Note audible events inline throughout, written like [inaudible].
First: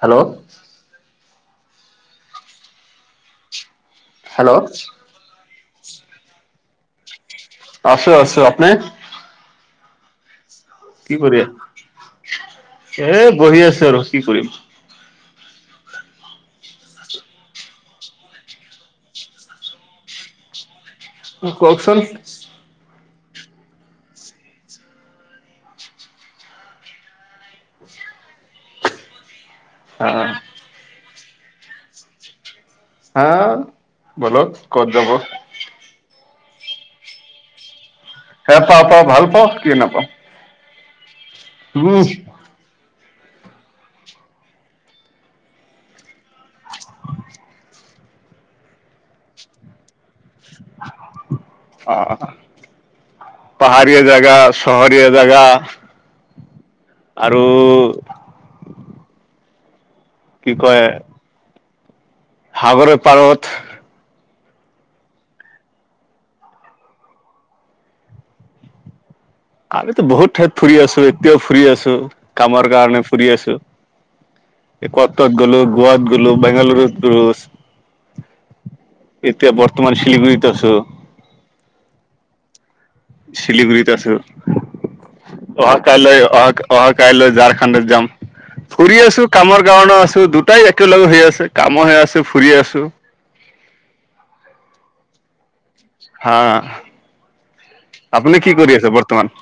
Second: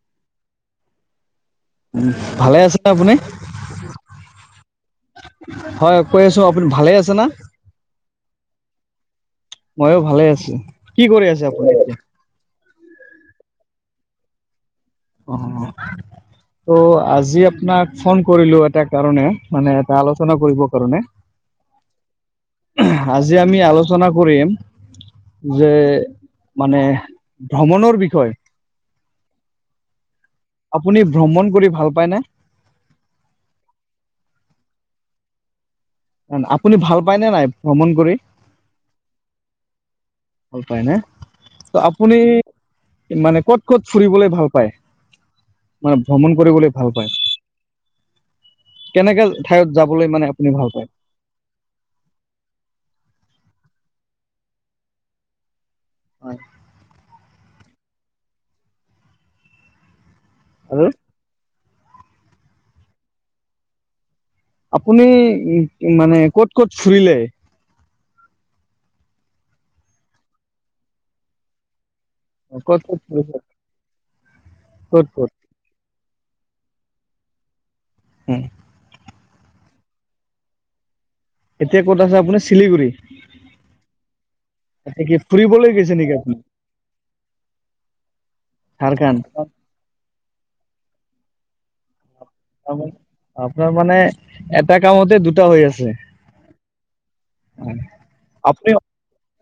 Hello উম ভালে আছে আপুনি? হেল্ল' হয় কৈ আছো আপুনি ভালে আছা না? আছো আছো, আপনি? মইও ভালে আছো। কি কৰি আছে আপোনি? এ বহি আছো আৰু কি কৰিম। অ। ত' আজি আপোনাক ফোন কৰিলো এটা কাৰণে, মানে এটা আলোচনা কৰিব কাৰণে। অ কওকচোন। আজি আমি আলোচনা কৰিম যে মানে ভ্ৰমণৰ বিষয়ে, অহ। আপুনি ভ্ৰমণ কৰি ভাল পায়নে? হা বলক ক'ত যাব। আপুনি ভাল পায়নে নাই ভ্ৰমণ কৰি? সে পা পা ভাল পাওঁ কি নাপাওঁ। হয় নে? ত উম আপুনি মানে ক'ত ক'ত ফুৰিবলৈ ভাল পায়? মানে ভ্ৰমণ কৰিবলৈ ভাল পায় কেনেকে ঠাইত যাবলৈ মানে আপুনি ভাল পায়? অ পাহৰিয়া জাগা চহৰীয়া জাগা হয় আৰু কি কয় আৰু সাগৰৰ পাৰত। আপুনি মানে ক'ত ক'ত ফুৰিলে? আমিতো বহুত ঠাইত ফুৰি আছো এতিয়াও ফুৰি আছো। কামৰ ক'ত ক'ত কাৰণে ফুৰিলে ফুৰি আছো, এ কত কত গলো গোৱাত গো বেংগালুৰু গ উম। এতিয়া বৰ্তমান শিলিগুড়ীত আছো। এতিয়া ক'ত আছে আপুনি চিলিগুৰি? শিলিগুৰিত আছো। এতিয়া কি ফুৰিবলৈ অহা গৈছে কাইল নেকি আপুনি অ-অহা কাইল ঝাৰখণ্ড যাম। ফুৰি ঝাৰখণ্ড আছো কামৰ কাৰণে আছো দুটাই একেলগে সেই আছে কামো সে আছো ফুৰি আছো। ধৰ মানে এটা কামতে দুটা হৈ আছে। হা, আপুনি কি কৰি আছে বৰ্তমান?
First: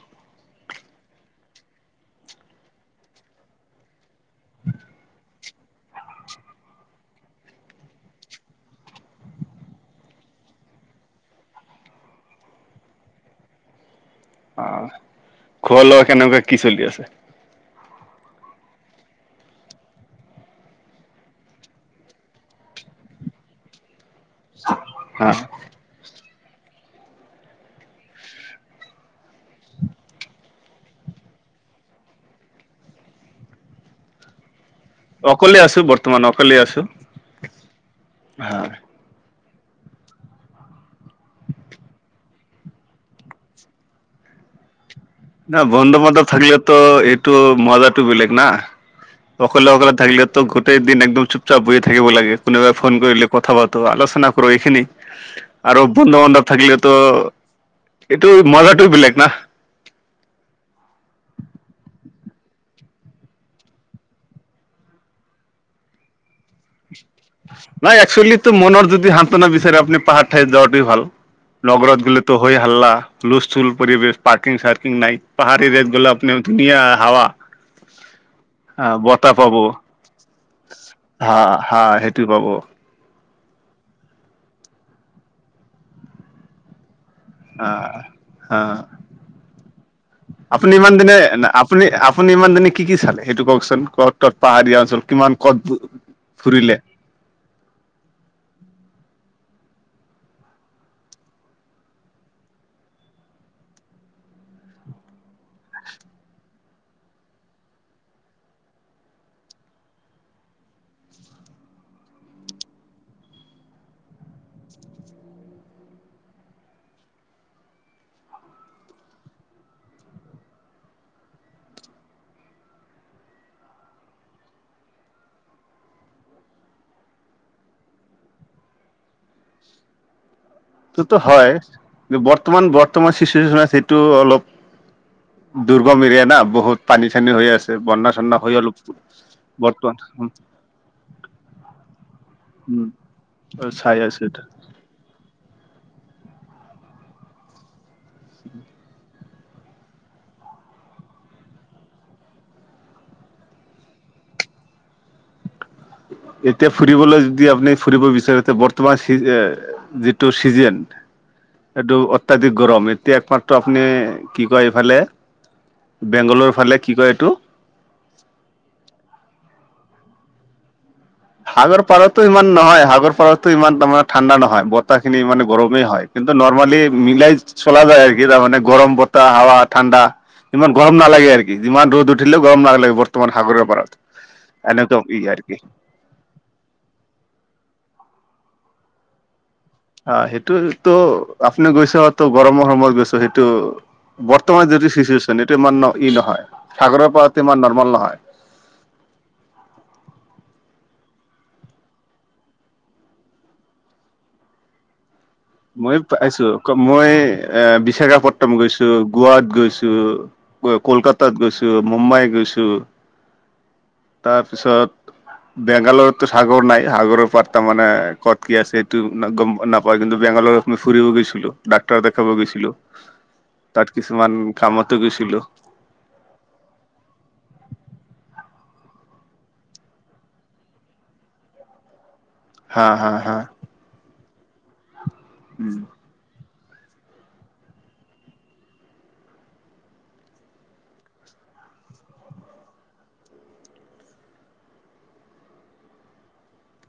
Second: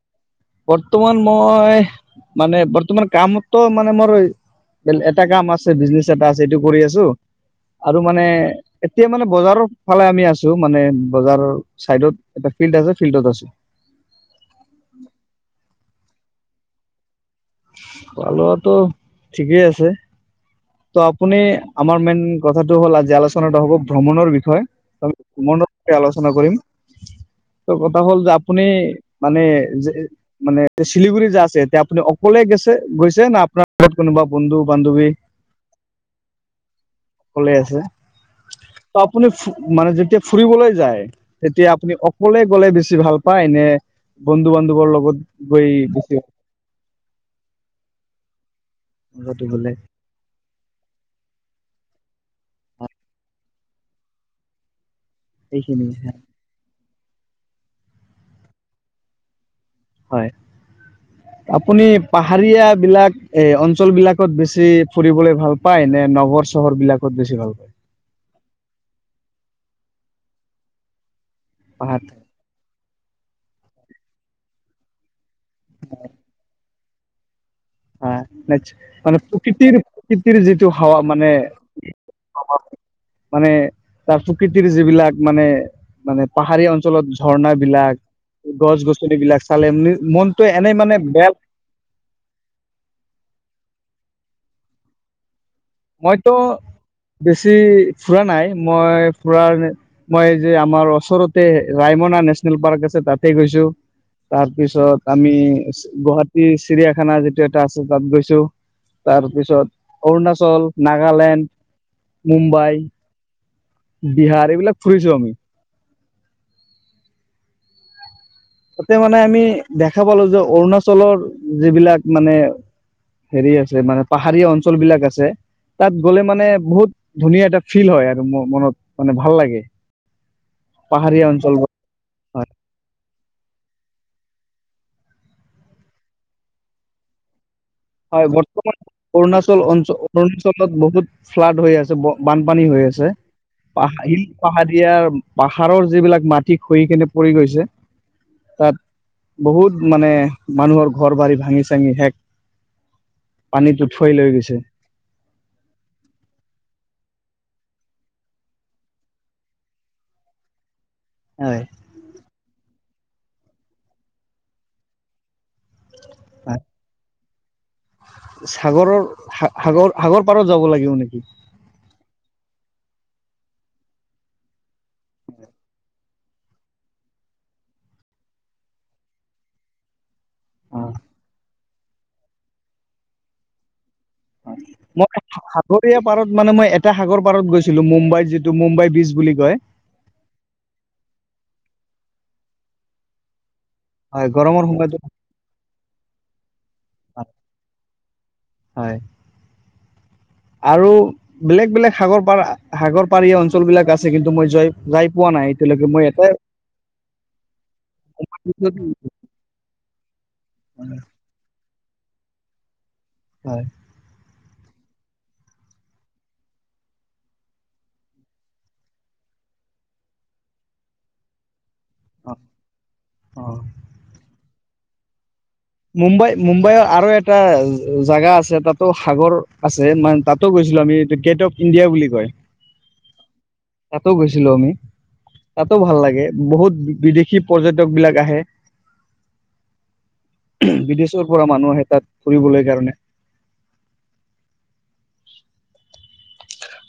বৰ্তমান মই মানে বৰ্তমান কামতো মানে মোৰ এটা কাম আছে বিজনেচ এটা আছে এইটো কৰি আছো। আৰু মানে এতিয়া মানে বজাৰৰ ফালে আমি আছো, মানে বজাৰৰ চাইডত এটা ফিল্ড আছে, ফিল্ডত আছো। অ', খোৱা লোৱা কেনেকুৱা কি চলি আছে? খোৱালোৱাটো ঠিকেই আছে। ত আপুনি আমাৰ মেইন কথাটো হ'ল আজি আলোচনাটা হব ভ্ৰমণৰ বিষয়ি, হা ভ্ৰমণৰ আলোচনা কৰিম। কথা হ'ল যে আপুনি মানে যে মানে শিলিগুৰি যে আছে এতিয়া আপুনি অকলে গেছে-গৈছে না আপোনাৰত কোনোবা বন্ধু বান্ধৱী [unintelligible] অকলে আছো বৰ্তমান অকলে আছো সক আছে [unintelligible] হা। ত আপুনি মানে যেতিয়া ফুৰিবলৈ যায় তেতিয়া আপুনি অকলে গ'লে বেছি ভাল পায় নে? বন্ধু বান্ধৱৰ লগত? না গৈ বন্ধু বেছি বন্ধৱ থাকিলেতো এইটো মজাটো বেলেগ না? কথাটো হ'লে অকলে-অকলে থাকিল তো গোটেই দিন একদম চুপচাপ হৈ থাকিব লাগে। কোনোবাই ফোন কৰিলে কথা পাতো আলোচনা কৰো এইখিনি আৰু সেইখিনি বন্ধু-বান্ধৱ থাকিলে ত' এইটো মজাটো বেলেগ না? হয়'। আপুনি পাহাৰীয়া বিলাক এ অঞ্চল বিলাকত বেছি ফুৰিবলে ভাল পায় নে নগৰ চহৰ বিলাক? নাই একচুৱেলি তটো মনৰ যদি হান্তনা বিচাৰে আপুনি পাহাৰ ঠাইত যোৱাটো ভাল পাহাৰ নগৰাৰত গুল তো হয় হাল্লা হুলথুল পৰিবেশ পাৰকিং-চাৰ্কিং নাই, পাহাৰীয়া জেগাত গলে আপুনি ধুনীয়া হাৱা। আহ', ন আহ মানে বতাহ পাব। প্ৰকৃতিৰ প্ৰকৃতিৰ যিটো হাৱা মানে নেপাব। মানে তাৰ প্ৰকৃতিৰ যিবিলাক মানে-মানে পাহাৰী অঞ্চলত ঝৰ্ণা বিলাক। অ', আপুনি এনেই ইমান মানে দিনে বেয়া আপুনি-আপুনি ইমান দিনে কি-কি চালে সেইটো কওকচোন, ক'ত-ক'ত পাহাৰীয়া অঞ্চল কিমান? ক'ত মইতো ফুৰিলে বেছি ফুৰা নাই, মই [unintelligible] মই যে আমাৰ ওচৰতে ৰায়মনা নেশচনেল পাৰ্ক আছে তাতে গৈছো। তাৰ পিছত আমি গুৱাহাটী চিৰিয়াখানা যিটো এটা আছে তাত গৈছো। তাৰপিছত অৰুণাচল, নাগালেণ্ড, মুম্বাই বিহাৰ এইবিলাক ফুৰিছো আমি। তাতে মানে আমি দেখা পালো যে অৰুণাচলৰ যিবিলাক মানে হেৰি আছে মানে পাহাৰীয়া অঞ্চল বিলাক আছে। তাত গলে মানে বহুত ধুনীয়া এটা ফিল হয় আৰু মনত মানে ভাল লাগে। ততো পাহাৰীয়া হয়', অঞ্চল বৰ্তমান-বৰ্তমান ছিজন আছে সেইটো অলপ দুৰ্গম এৰিয়া না বহুত পানী চানী হৈ আছে। বন্যা হয়', চন্যা হৈ অলপ বৰ্তমান অৰুণাচল অল বৰ্তমান অৰুণাচলত বহুত ফ্লাড হৈ আছে বানপানী। উম হৈ আছে চাই আছো পাহিল এইটো পাহাৰিয়াৰ পাহাৰৰ যিবিলাক মাটি খহি কেনে পৰি গৈছে। বহুত মানে মানুহৰ ঘৰ বাৰী ভাঙি-চাঙি শেষ। পানীত উঠুৱাই লৈ গৈছে। এতিয়া ফুৰিবলৈ যদি আপুনি ফুৰিব বিচাৰে তে বৰ্তমান যিটো চিজন হয়। এইটো অত্যাধিক গৰম, এতিয়া একমাত্ৰ আপুনি কি কয় এইফালে বেংগলৰ হয়। ফালে কি কয় এইটো? সাগৰৰ সাগৰ সাগৰ পাৰত যাব লাগিব নেকি? সাগৰ পাৰতো ইমান নহয়, সাগৰ পাৰতো ইমান তাৰমানে ঠাণ্ডা নহয়। বতাহখিনি মানে গৰমেই হয়। কিন্তু নৰ্মালি মিলাই চলা যায় আৰু কি তাৰমানে গৰম বতাহ হাৱা, ঠাণ্ডা ইমান গৰম নালাগে আৰু কি। যিমান ৰ'দ উঠিলেও গৰম নালাগে বৰ্তমান সাগৰৰ পাৰত। এনেটো কি আৰ কি। এইয়া পাৰত মানে মই এটা সাগৰ পাৰত গৈছিলো, মুম্বাইত যিটো মুম্বাই বীচ বুলি কয়। অ সেইটোতো আপুনি গৈছে, তো গৰমৰ সময়ত গৈছে। সেইটো হয় গৰমৰ বৰ্তমান যিটো সময়তো চিচুৱে্যন এইটো ইমান ই নহয়। সাগৰৰ পাৰত ইমান নৰ্মেল নহয়। হয় আৰু বেলেগ বেলেগ সাগৰ পাৰ সাগৰ পাৰীয়া অঞ্চলবিলাক আছে কিন্তু মই যোৱাই জাই মই পাইছো। মই এ বিশাখাপট্টম গৈছো, গোৱাত গৈছো। কলকাতাত গৈছো, মুম্বাই গৈছো। হয়। তাৰপিছত বেংগালৰতো চাগৰ নাই। সাগৰৰ পাত তাৰ মানে কত কি আছে এইটো গম নাপায়। কিন্তু বেংগালৰত মই ফুৰিব গৈছিলো, ডাক্তৰ দেখাব অ গৈছিলো, অ তাত কিছুমান কামতটো গৈছিলো। মুম্বাই, মুম্বাইৰ আৰু এটা জাগা আছে। তাতো সাগৰ আছে মানে তাতো গৈছো। লো আমি এইটো গেট অফ ইণ্ডিয়া বুলি কয়। হা-হা-হা। ছিলোঁ আমি। তাতো ভাল লাগে। বহুত বিদেশী পৰ্যটক বিলাক আহে। বিদেচৰ পৰা মানুহ আহে তাত ফুৰিবলৈ কাৰণে।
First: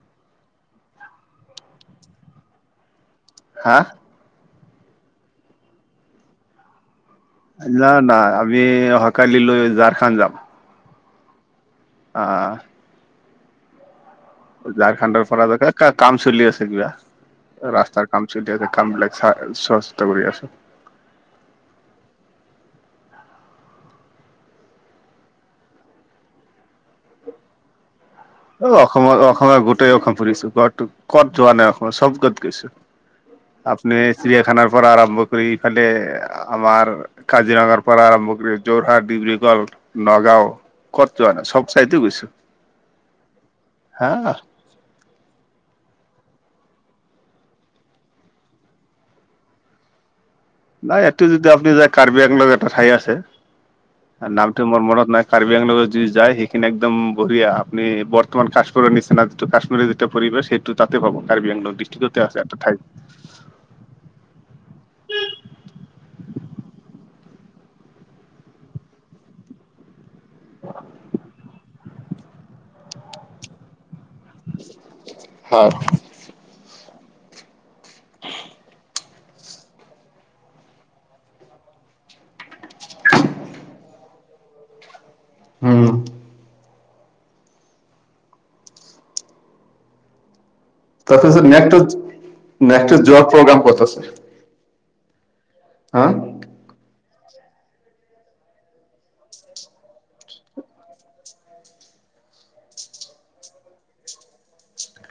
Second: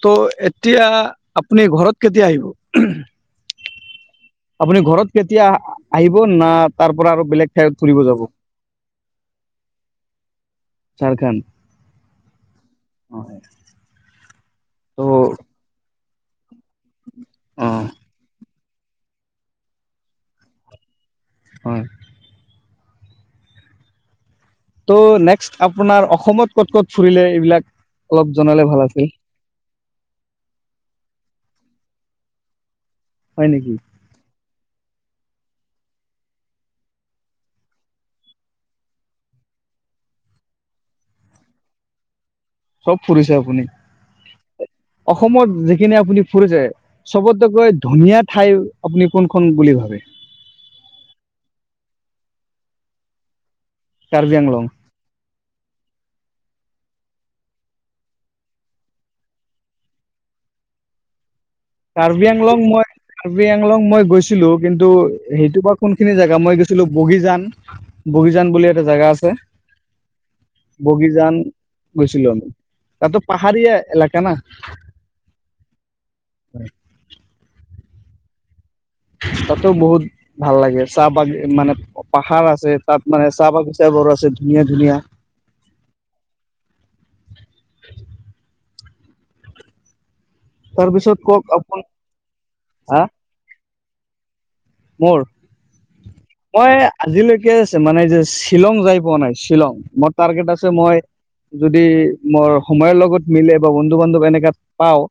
ত' এতিয়া আপুনি ঘৰত কেতিয়া আহিব? হা? আপুনি ঘৰত কেতিয়া আহিব? না তাৰ পৰা আৰু বেলেগ ঠাইত না, ফুৰিব না। যাব আমি অহাকালিলৈ ঝাৰখান যাম‌। ঝাৰখণ্ড অহ। হয়। ত' ঝাৰখণ্ডৰ পৰা কাম চলি আছে কিবা অ ৰাস্তাৰ কাম চল কামবিলাক চ চোৱা চিতা কৰি আছোঁ। হু। ত' নেক্সট আপোনাৰ অসমত ক'ত ক'ত ফুৰিলে এইবিলাক অলপ জনালে অ ভাল আছিল অসমত অসমৰ গোটেই অসম ফুৰিছো। কত ক'ত যোৱা নাই অসমৰ? চবত গৈছোঁ। হয় নেকি আপুনি চিৰিয়াখানাৰ পৰা আৰম্ভ কৰি ইফালে আমাৰ কাজিৰঙাৰ পৰা আৰম্ভ কৰি যোৰহাট, ডিব্ৰুগড়, নগাঁও, ক'ত যোৱা নাই? চব চাইতো গৈছো। চব ফুৰিছে আপুনি? হা অসমত যিখিনি আপুনি ফুৰিছে চবতকৈ ধুনীয়া ঠাই আপুনি কোনখন বুলি ভাবে? নাই এইটো যদি আপুনি যায় কাৰ্বি আংলং এটা ঠাই আছে। কাৰ্বি নামটো আংলং মোৰ মনত নাই কাৰ্বি আংলত যদি যায় সেই কিনে একদম বঢ়িয়া। আপনি বৰ্তমান কাশ্মীৰৰ নিচিনা যিটো কাশ্মীৰৰ যিটো পৰিৱেচ সেইটো তাতে পাব। কাৰ্বি আংলং ডিষ্ট্ৰিক্টতে কাৰ্বি আছে এটা আংলং ঠাইত। মই কাৰ্বি আংলং মই গৈছিলো, কিন্তু সেইটোৰ বা কোনখিনি জেগা? মই গৈছিলো বগীজান, বগীজান বুলি এটা জেগা আছে। বগীজান গৈছিলোঁ আমি। তাটো পাহাৰীয়া এলেকা না। হয় উম তাতো বহুত ভাল লাগে, চাহ-বাগ মানে পাহাৰ আছে। তাত মানে, চাহ বাগিচা বোৰ আছে ধুনীয়া- ধুনীয়া। উম [inaudible] কওক তাৰপিছত নেক্সটো, আপোন হা নেক্সটো যোৱাৰ প্ৰগ্ৰাম ক'ত আছে? মোৰ, হা মই আজিলৈকে আছে, মানে যে শ্বিলং যাই পোৱা নাই, শ্বিলং মোৰ টাৰ্গেট আছে, মই যদি মই সময়ৰ লগত মিলে বা বন্ধু বান্ধৱ এনেকে পাওঁ,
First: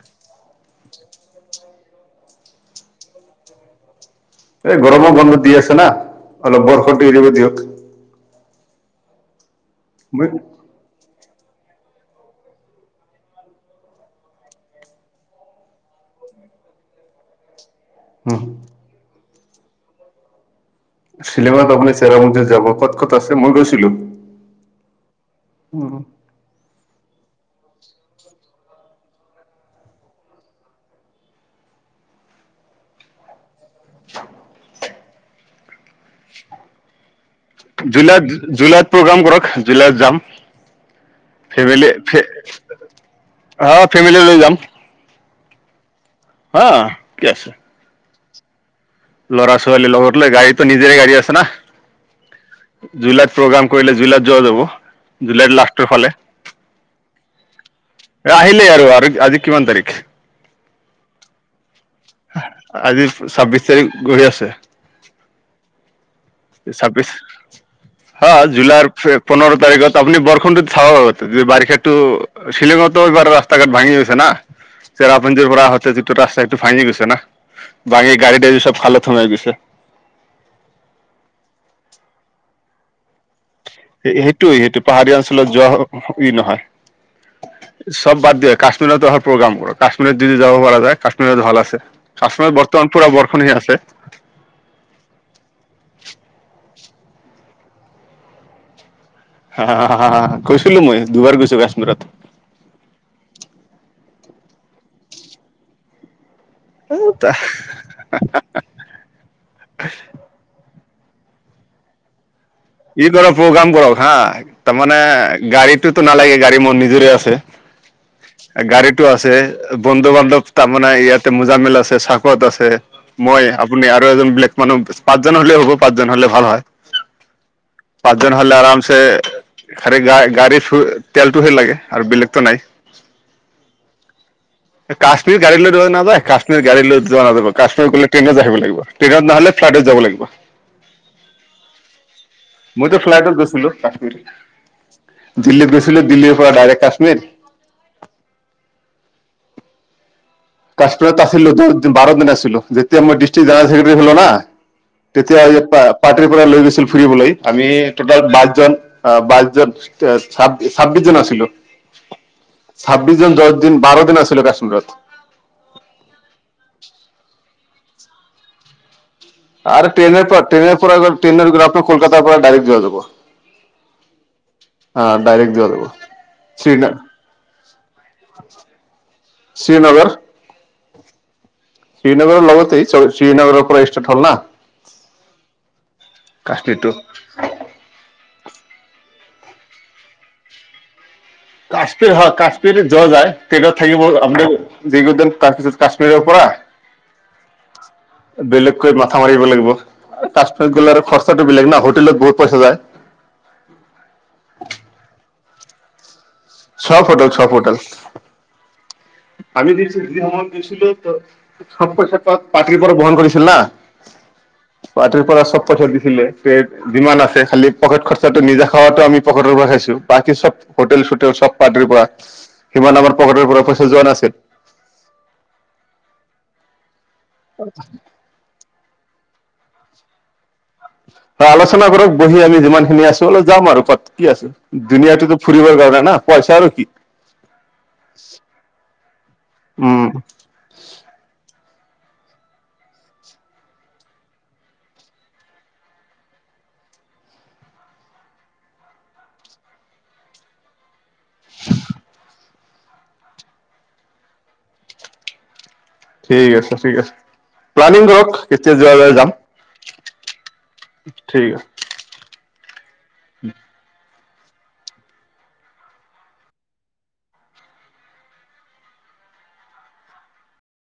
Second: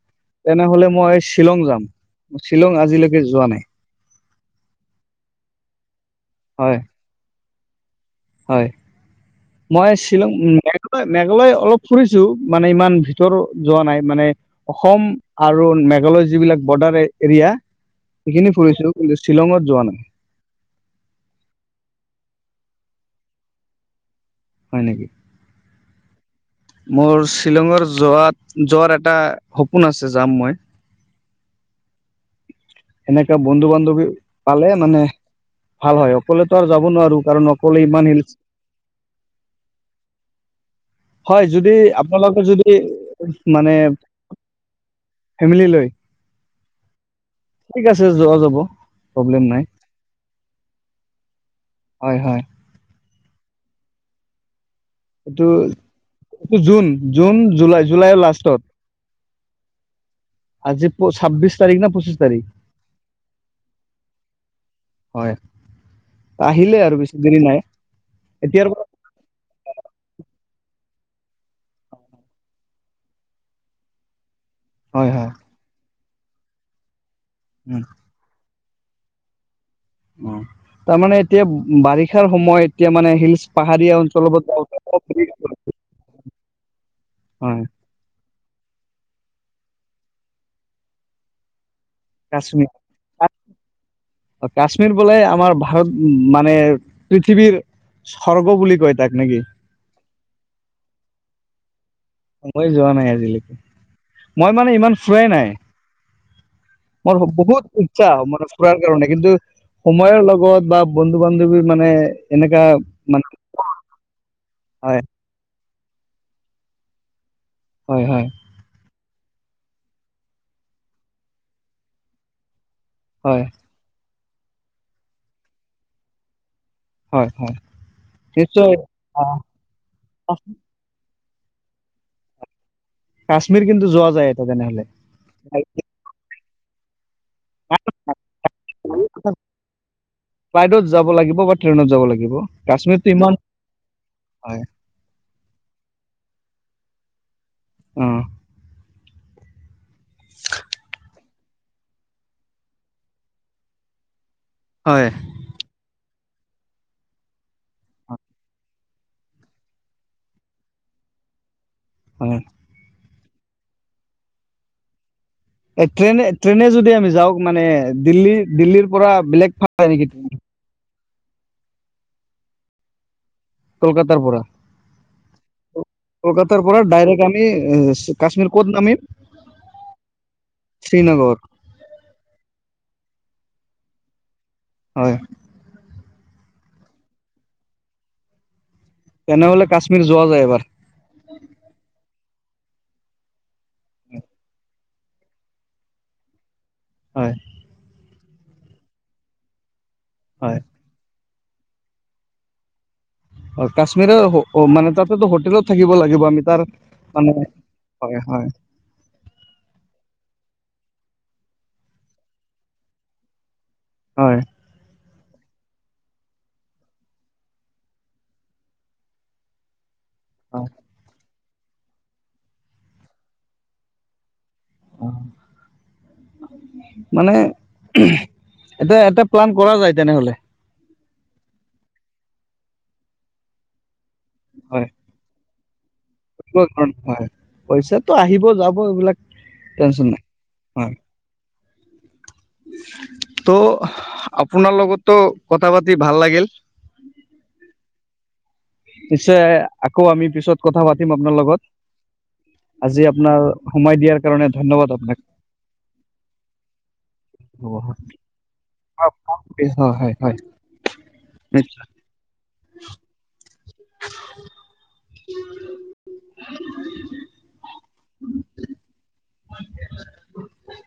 তেনেহলে মই শ্বিলং যাম, শ্বিলং আজিলৈকে যোৱা নাই। এই গৰমৰ বন্ধ দি আছে না, অলপ হয় বৰষুণটো এৰিব দিয়ক। হয়, মই শ্বিলং, উম মেঘালয় অলপ ফুৰিছো, মানে ইমান ভিতৰো যোৱা নাই, মানে অসম আৰু মেঘালয় যিবিলাক বৰ্ডাৰ এৰিয়া উম, সেইখিনি ফুৰিছোঁ, কিন্তু শ্বিলঙত যোৱা নাই। শ্বিলঙত আপুনি চেৰাপুঞ্জী যাব, ক'ত ক'ত আছে? মই গৈছিলোঁ। হয় নেকি, মোৰ শ্বিলঙৰ যোৱাত, যোৱাৰ এটা সপোন আছে, যাম মই। সেনেকা বন্ধু -বান্ধৱী পালে মানে ভাল হয়, অকলেতো আৰু যাব নোৱাৰো। কাৰণ অকলে ইমান হিলচ জুলাইত-জুলাইত প্ৰগ্ৰেম কৰক জুলাইত যাম। হয় যদি ফেমিলি, আপোনালোকে যদি মানে আহ ফেমিলি লৈ যাম। ফেমিলি লৈ? হা, কি আছে? ঠিক যোৱা যাব। প্ৰব্লেম ল'ৰা- নাই ছোৱালীৰ লগত লৈ, গাড়ীতো নিজৰে গাড়ী আছে না। হয় হয় জুলাইত প্ৰগ্ৰাম কৰিলে জুলাইত যোৱা যাব, এইটো জুলাইত লাষ্টৰ ফালে এইটো জুন-জুন, জুলাই, জুলাইৰ এ লাষ্টত আহিলেই আৰু আৰু আজি কিমান তাৰিখ আজি ছাব্বিশ তাৰিখ না পঁচিশ তাৰিখ আজি ছাব্বিশ তাৰিখ গৈ আছে। হয় আহিলে আৰু ছাব্বিশ, বেছি দেৰি নাই হা এতিয়াৰ পৰা জুলাই পোন্ধৰ তাৰিখত আপনি বৰষুণটো চাব, বাৰিষাতো শ্বিলঙতো এইবাৰ ৰাস্তা-ঘাট ভাঙি গৈছে না। হয় হয় চেৰাপুঞ্জিৰ পৰা আহোতে যিটো ৰাস্তা সেইটো ভাঙি গৈছে না, ভাঙি গাড়ী-দেৰি চব খালত সোমাই গৈছে। তাৰমানে এতিয়া বাৰিষাৰ সময়, এতিয়া মানে হিলচ পাহাৰীয়া অঞ্চলত যাওঁতে সেইটোৱে-সেইটো পাহাৰীয়া অঞ্চলত যোৱা ই হয় নহয়। চব বাদ দিয়ক, কাশ্মীৰত অহাৰ প্ৰগ্ৰাম কৰক, কাশ্মীৰত যদি যাব পৰা যায় কাশ্মীৰত ভাল আছে। কাশ্মীৰত বৰ্তমান পুৰা বৰষুণ হৈ আছে কাশ্মীৰ-কাশ্মীৰ বোলে আমাৰ ভাৰত উম, মানে পৃথিৱীৰ স্বৰ্গ বুলি কয়। তাক নেকি হা-হা, গৈছিলো মই, দুবাৰ গৈছো কাশ্মীৰত। মই যোৱা নাই আজিলৈকে। মই মানে ইমান ফুৰাই নাই। মোৰ বহুত ইচ্ছা মানে ফুৰাৰ কাৰণে, কিন্তু সময়ৰ লগত বা বন্ধু-বান্ধৱী মানে এনেকা ই মানে কৰ প্ৰগ্ৰাম কৰক হা, তাৰমানে হয় গাড়ীতোটো নালাগে, গাড়ী মোৰ নিজৰে আছে। হয়-হয় টো আছে, বন্ধু-বান্ধৱ তাৰমানে ইয়াতে মোজামিলা আছে, চাকত আছে। হয় মই, আপুনি আৰু এজন বেলেগ মানুহ পাঁচজন হ'লে হ'ব, পাঁচজন হলে ভাল হয়। হয়-হয় পাঁচজন হ'লে আৰামছে, খালি‌ গা-গাড়ী তেলটোহে লাগে আৰু বেলেগতো নাই। কাশ্মীৰ কিন্তু যোৱা যায় এটা তেনেহলে কাশ্মীৰ গাড়ী লৈ নাযায়, কাশ্মীৰ গাড়ী লৈ যোৱা হয়‌ যাব, কাশ্মীৰ গ'লে ট্ৰেইনত আহিব লাগিব, ট্ৰেইনত নহ'লে ফ্লাইটত যাব লাগিব। ফ্লাইটত যাব লাগিব বা ট্ৰেইনত যাব লাগিব। মই ত কাশ্মীৰটো ইমান ফ্লাইটত গৈছিলো কশ্মীৰ হয় দিল্লীত গৈছিলো দিল্লী। দেল্লী পৰা ডাইৰেক্ট কাশ্মীৰ অহ। কাশ্মীৰত আছিলো দচ দিন বাৰ দিন আছিলোঁ যেতিয়া মোৰ ডিষ্ট্ৰিক্ জেনেৰেলক্ৰেটাৰী হল না। হয় তেতিয়া ই প [inaudible] পাৰ্টিৰ পৰা লৈ গৈছিল ফুৰিবলৈ আমি টোটেল বাইচজন বাইচজন ছাব্বিছ বিশজন আছিলো। হয়। ছাব্বিছজন দহ‌ দিন বাৰ দিন আছিলো কাশ্মীৰত। এ ট্ৰেইনে ট্ৰেইনে যদি আমি যাওঁক মানে দিল্লী দিল্লীৰ পৰা বেলেগ ফালে আৰু নেকি ট্ৰেইন পৰা ট্ৰেইন পৰা্ৰেই আপনি কলকাতাৰ পৰা ডাইৰেক্ট যোৱা যাব। কলকাতাৰ পৰা? ডাইৰেক্ট যোৱা যাব কলকাতাৰ পৰা শ্ৰীনগৰ ডাইৰেক্ট আমি কাশ্মীৰ ক'ত নামিম? শ্ৰীনগৰ। শ্ৰীনগৰ? শ্ৰীনগৰৰ লগতে শ্ৰীনগৰৰ পৰা ষ্টাৰ্ট হ'ল না হয়। কাশ্মীটো। তেনেহলে কাশ্মীৰ যোৱা যায় এবাৰ। কাশ্মীৰ হয় কাশ্মীৰ যোৱা যায় ট্ৰেইন ত থাকিব [unintelligible] আপ যদ তাৰপিছত কাশ্মীৰৰ পৰা হয়। বেলেগকৈ মাথা মাৰিব লাগিব তাচ পাছ গ'লে আৰু খৰচ খৰচতো বেলেগ ন হোটেলত বহুত পইচা যায় অ কাশ্মীৰৰ মানে তাতেতো হোটেলত থাকিব লাগিব আমি। তাৰ চব হোটেল মানে চব হোটেল হয় হয়। আমি দিছো গছিলো চ পইচা পাটিৰ পৰা বহন কৰিছিল না। হয় পাৰ্টিৰ পৰা চব দিছিলে যিমান আছে খালি পকেট খৰচাটো নিজা খোৱাটো আমি পকেটৰ পৰা খাইছো। বাকী চব হোটেল চোটেল চব পাৰ্টিৰ পৰা সিমান আমাৰ পকেটৰ পৰা পইচা যোৱা নাছিল। মানে এতিয়া এটা প্লান কৰা যায় তেনেহলে? হয় আলোচনা কৰক বহি আমি যিমান খিনি আছো অলপ যাম আৰু ক'ত কি আছো দুনীয়াটোতো ফুৰিবৰ কাৰণে না। পইচা আৰু কি পইচা তো আহিব যাব এইবিলাক উম টেনচন নাই। হয়। [inaudible] তো আপোনাৰ লগতো কথা পাতি ভাল লাগিল। নিশ্চয় আকৌ আমি পিছত কথা পাতিম আপোনাৰ লগত। আজি আপোনাৰ সময় দিয়াৰ কাৰণ ধন্যবাদ আপোনাক। ঠিক আছে ঠিক আছে। প্লানিং কৰক কেতিয়া যোৱা যায় যাম হয় হয় হয়। ঠিক আছে। [unintelligible] [unintelligible] [unintelligible]